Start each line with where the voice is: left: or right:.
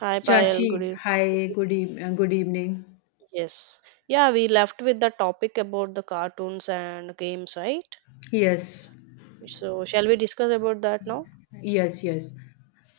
right: Hi Payal,
left: Chachi, hi, good, good evening.
right: Yes. Yeah, we left with the topic about the cartoons and games, right?
left: Yes,
right: So shall we discuss about that now?
left: yes.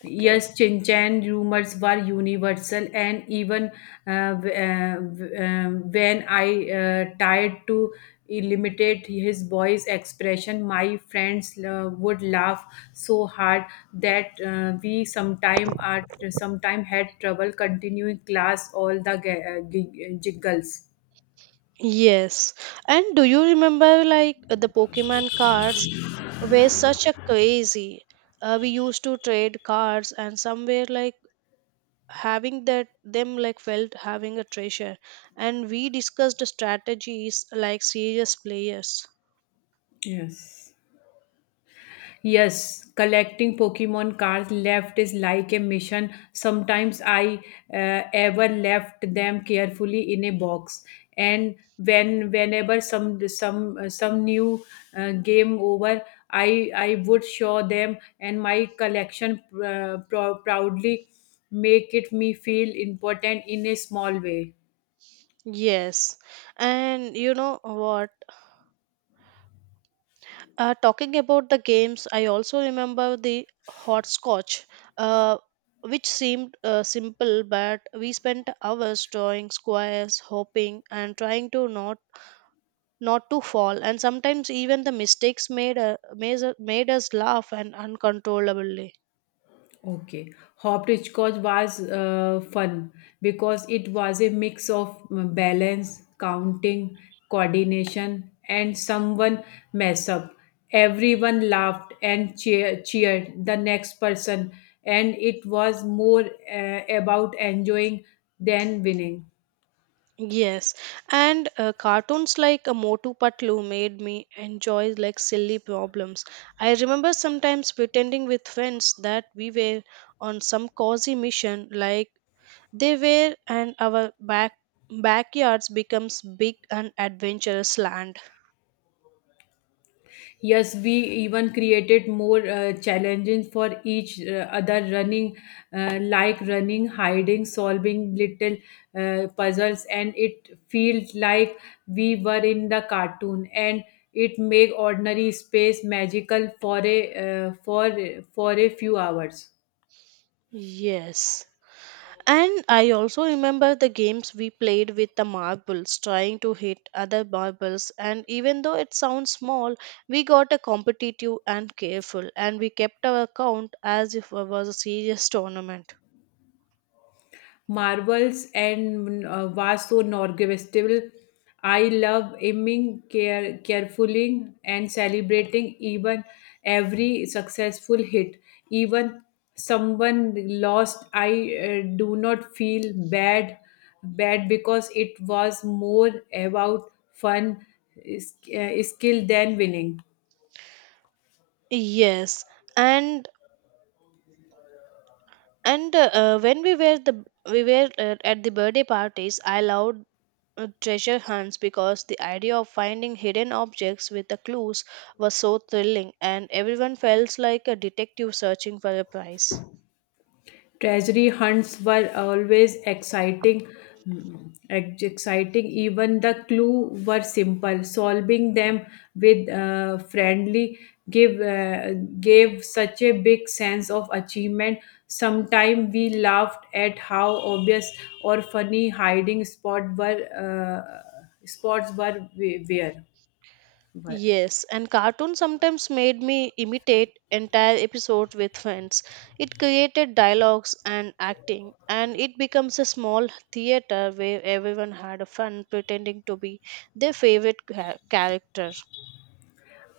right: Okay.
left: Yes, Chinchan rumors were universal, and even when I tried to limitate his boy's expression, my friends would laugh so hard that we sometime had trouble continuing class all the jiggles.
right: Yes. And do you remember like the Pokemon cards were such a crazy. We used to trade cards and somewhere like having that them like felt having a treasure, and we discussed strategies like serious players.
left: Yes. Yes, collecting Pokemon cards left is like a mission. Sometimes I ever left them carefully in a box, and whenever some new game over, I would show them, and my collection proudly make it me feel important in a small way.
right: Yes. And you know what? Talking about the games, I also remember the hopscotch, uh, which seemed simple, but we spent hours drawing squares, hoping, and trying to not to fall. And sometimes even the mistakes made us laugh and uncontrollably.
left: Okay. Hopscotch was fun because it was a mix of balance, counting, coordination, and someone mess up. Everyone laughed and cheered the next person, and it was more about enjoying than winning.
right: Yes, and cartoons like a Motu Patlu made me enjoy like silly problems. I remember sometimes pretending with friends that we were on some cozy mission like they were, and our backyards becomes big and adventurous land.
left: Yes, we even created more challenges for each other running, like running, hiding, solving little puzzles, and it feels like we were in the cartoon, and it make ordinary space magical for a for for a few hours.
right: Yes. And I also remember the games we played with the marbles, trying to hit other marbles. And even though it sounds small, we got a competitive and careful, and we kept our count as if it was a serious tournament.
left: Marvels and Vaso Norgestival. I love aiming carefully and celebrating even every successful hit. Even someone lost, I do not feel bad because it was more about fun, skill than winning.
right: Yes, and and when we were the we were at the birthday parties. I loved treasure hunts, because the idea of finding hidden objects with the clues was so thrilling, and everyone felt like a detective searching for a prize.
left: Treasury hunts were always exciting, mm, exciting. Even the clue were simple. Solving them with friendly give gave such a big sense of achievement. Sometimes we laughed at how obvious or funny hiding spot were spots were were.
right: Yes, and cartoons sometimes made me imitate entire episodes with friends. It created dialogues and acting, and it becomes a small theater where everyone had a fun pretending to be their favorite character.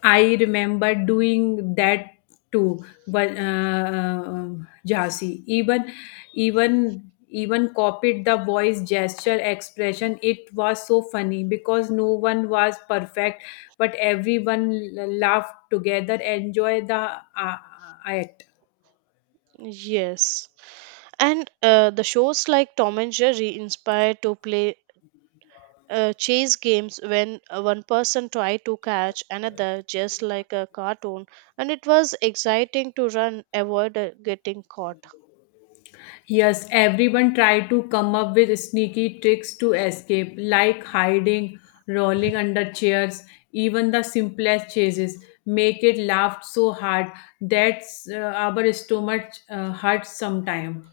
left: I remember doing that too, but Jhansi even copied the voice gesture expression. It was so funny because no one was perfect but everyone laughed together enjoy the uh, act.
right: Yes, and the shows like Tom and Jerry inspired to play chase games when one person tried to catch another, just like a cartoon, and it was exciting to run, avoid getting caught.
left: Yes, everyone tried to come up with sneaky tricks to escape, like hiding, rolling under chairs, even the simplest chases. Make it laughed so hard that our stomach hurts sometimes.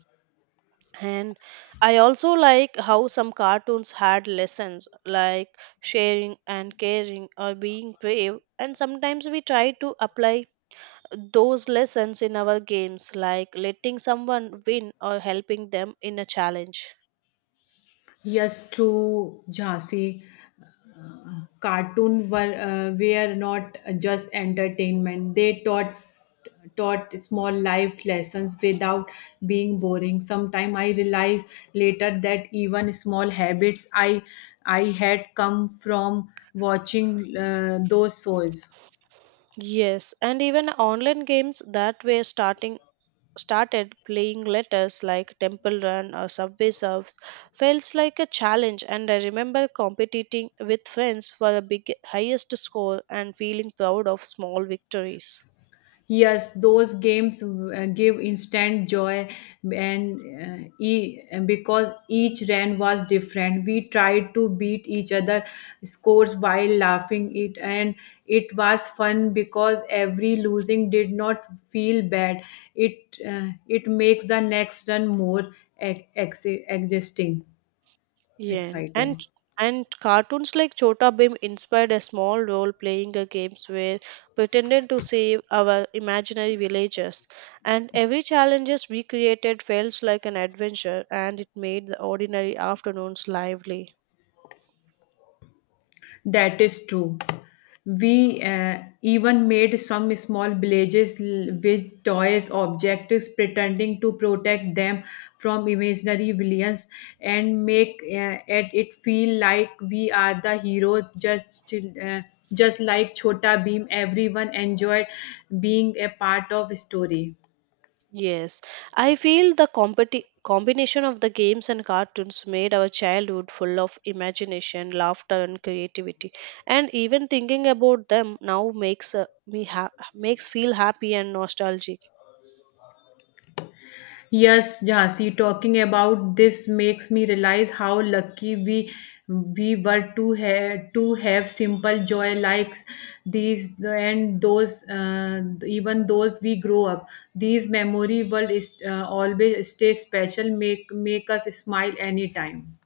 right: And I also like how some cartoons had lessons like sharing and caring, or being brave, and sometimes we try to apply those lessons in our games, like letting someone win or helping them in a challenge.
left: Yes, true, Jhansi. Cartoon were not just entertainment. They taught small life lessons without being boring. Sometime I realized later that even small habits I had come from watching those shows.
right: Yes, and even online games that were starting started playing letters like Temple Run or Subway Surfs felt like a challenge, and I remember competing with friends for the big highest score and feeling proud of small victories.
left: Yes, those games give instant joy, and uh, e- because each run was different, we tried to beat each other scores while laughing it, and it was fun because every losing did not feel bad. It it makes the next run more ex- ex- existing,
right: Yeah, and
left: exciting.
right: and cartoons like Chota Bhim inspired a small role playing a games where pretended to save our imaginary villages, and every challenges we created felt like an adventure, and it made the ordinary afternoons lively.
left: That is true. We even made some small villages with toys, objects, pretending to protect them from imaginary villains, and make it feel like we are the heroes. Just like Chota Beam, everyone enjoyed being a part of story.
right: Yes, I feel the combination of the games and cartoons made our childhood full of imagination, laughter, and creativity. And even thinking about them now makes feel happy and nostalgic.
left: Yes, Jhansi, talking about this makes me realize how lucky we were to have simple joy likes these and those even those we grow up. These memory will is, always stay special. Make us smile anytime.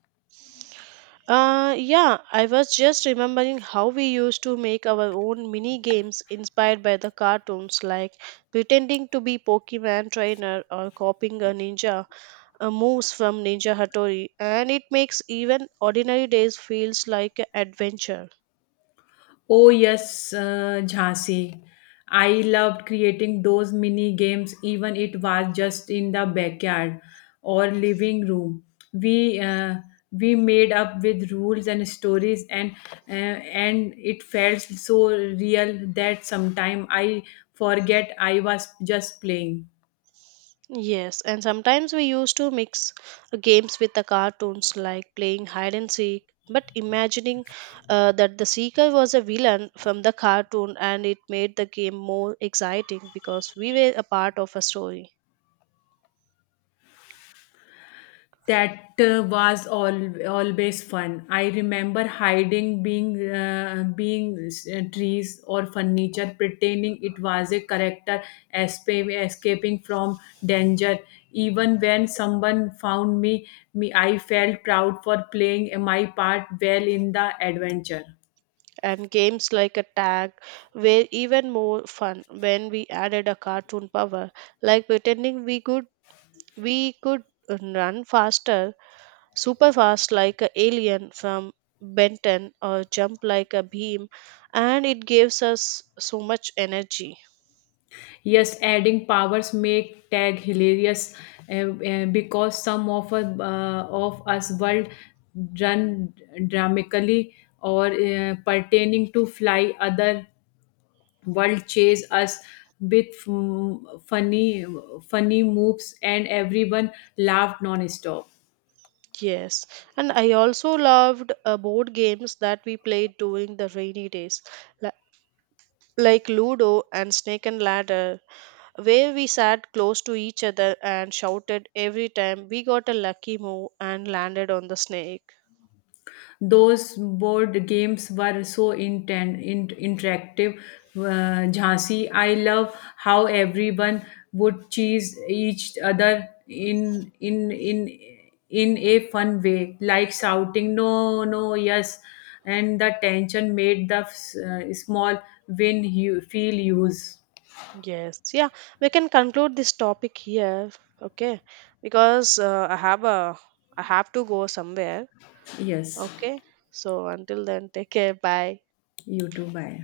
right: Yeah, I was just remembering how we used to make our own mini games inspired by the cartoons, like pretending to be Pokemon trainer or copying a ninja moves from Ninja Hattori, and it makes even ordinary days feels like an adventure.
left: Oh, yes, Jhansi. I loved creating those mini games, even it was just in the backyard or living room. We uh, we made up with rules and stories, uh, and it felt so real that sometime I forget I was just playing.
right: Yes, and sometimes we used to mix games with the cartoons, like playing hide and seek, but imagining that the seeker was a villain from the cartoon, and it made the game more exciting because we were a part of a story.
left: That uh, was all, Always fun. I remember hiding being being trees or furniture, pretending it was a character escaping from danger. Even when someone found me, I felt proud for playing my part well in the adventure.
right: And games like a tag were even more fun when we added a cartoon power, like pretending we could run faster, super fast like a alien from Benton, or jump like a beam, and it gives us so much energy.
left: Yes, adding powers make tag hilarious because of us world run dramatically or pertaining to fly other world chase us with mm, funny moves and everyone laughed non-stop.
right: Yes, and I also loved board games that we played during the rainy days, li- like Ludo and Snake and Ladder, where we sat close to each other and shouted every time we got a lucky move and landed on the snake.
left: Those board games were so interactive, Jhansi. I love how everyone would cheese each other in a fun way, like shouting "No, no, yes," and the tension made the small win you feel use.
right: Yes, yeah, we can conclude this topic here, okay? Because I have to go somewhere,
left: Yes,
right: okay? So until then, take care. Bye.
left: you too. Bye.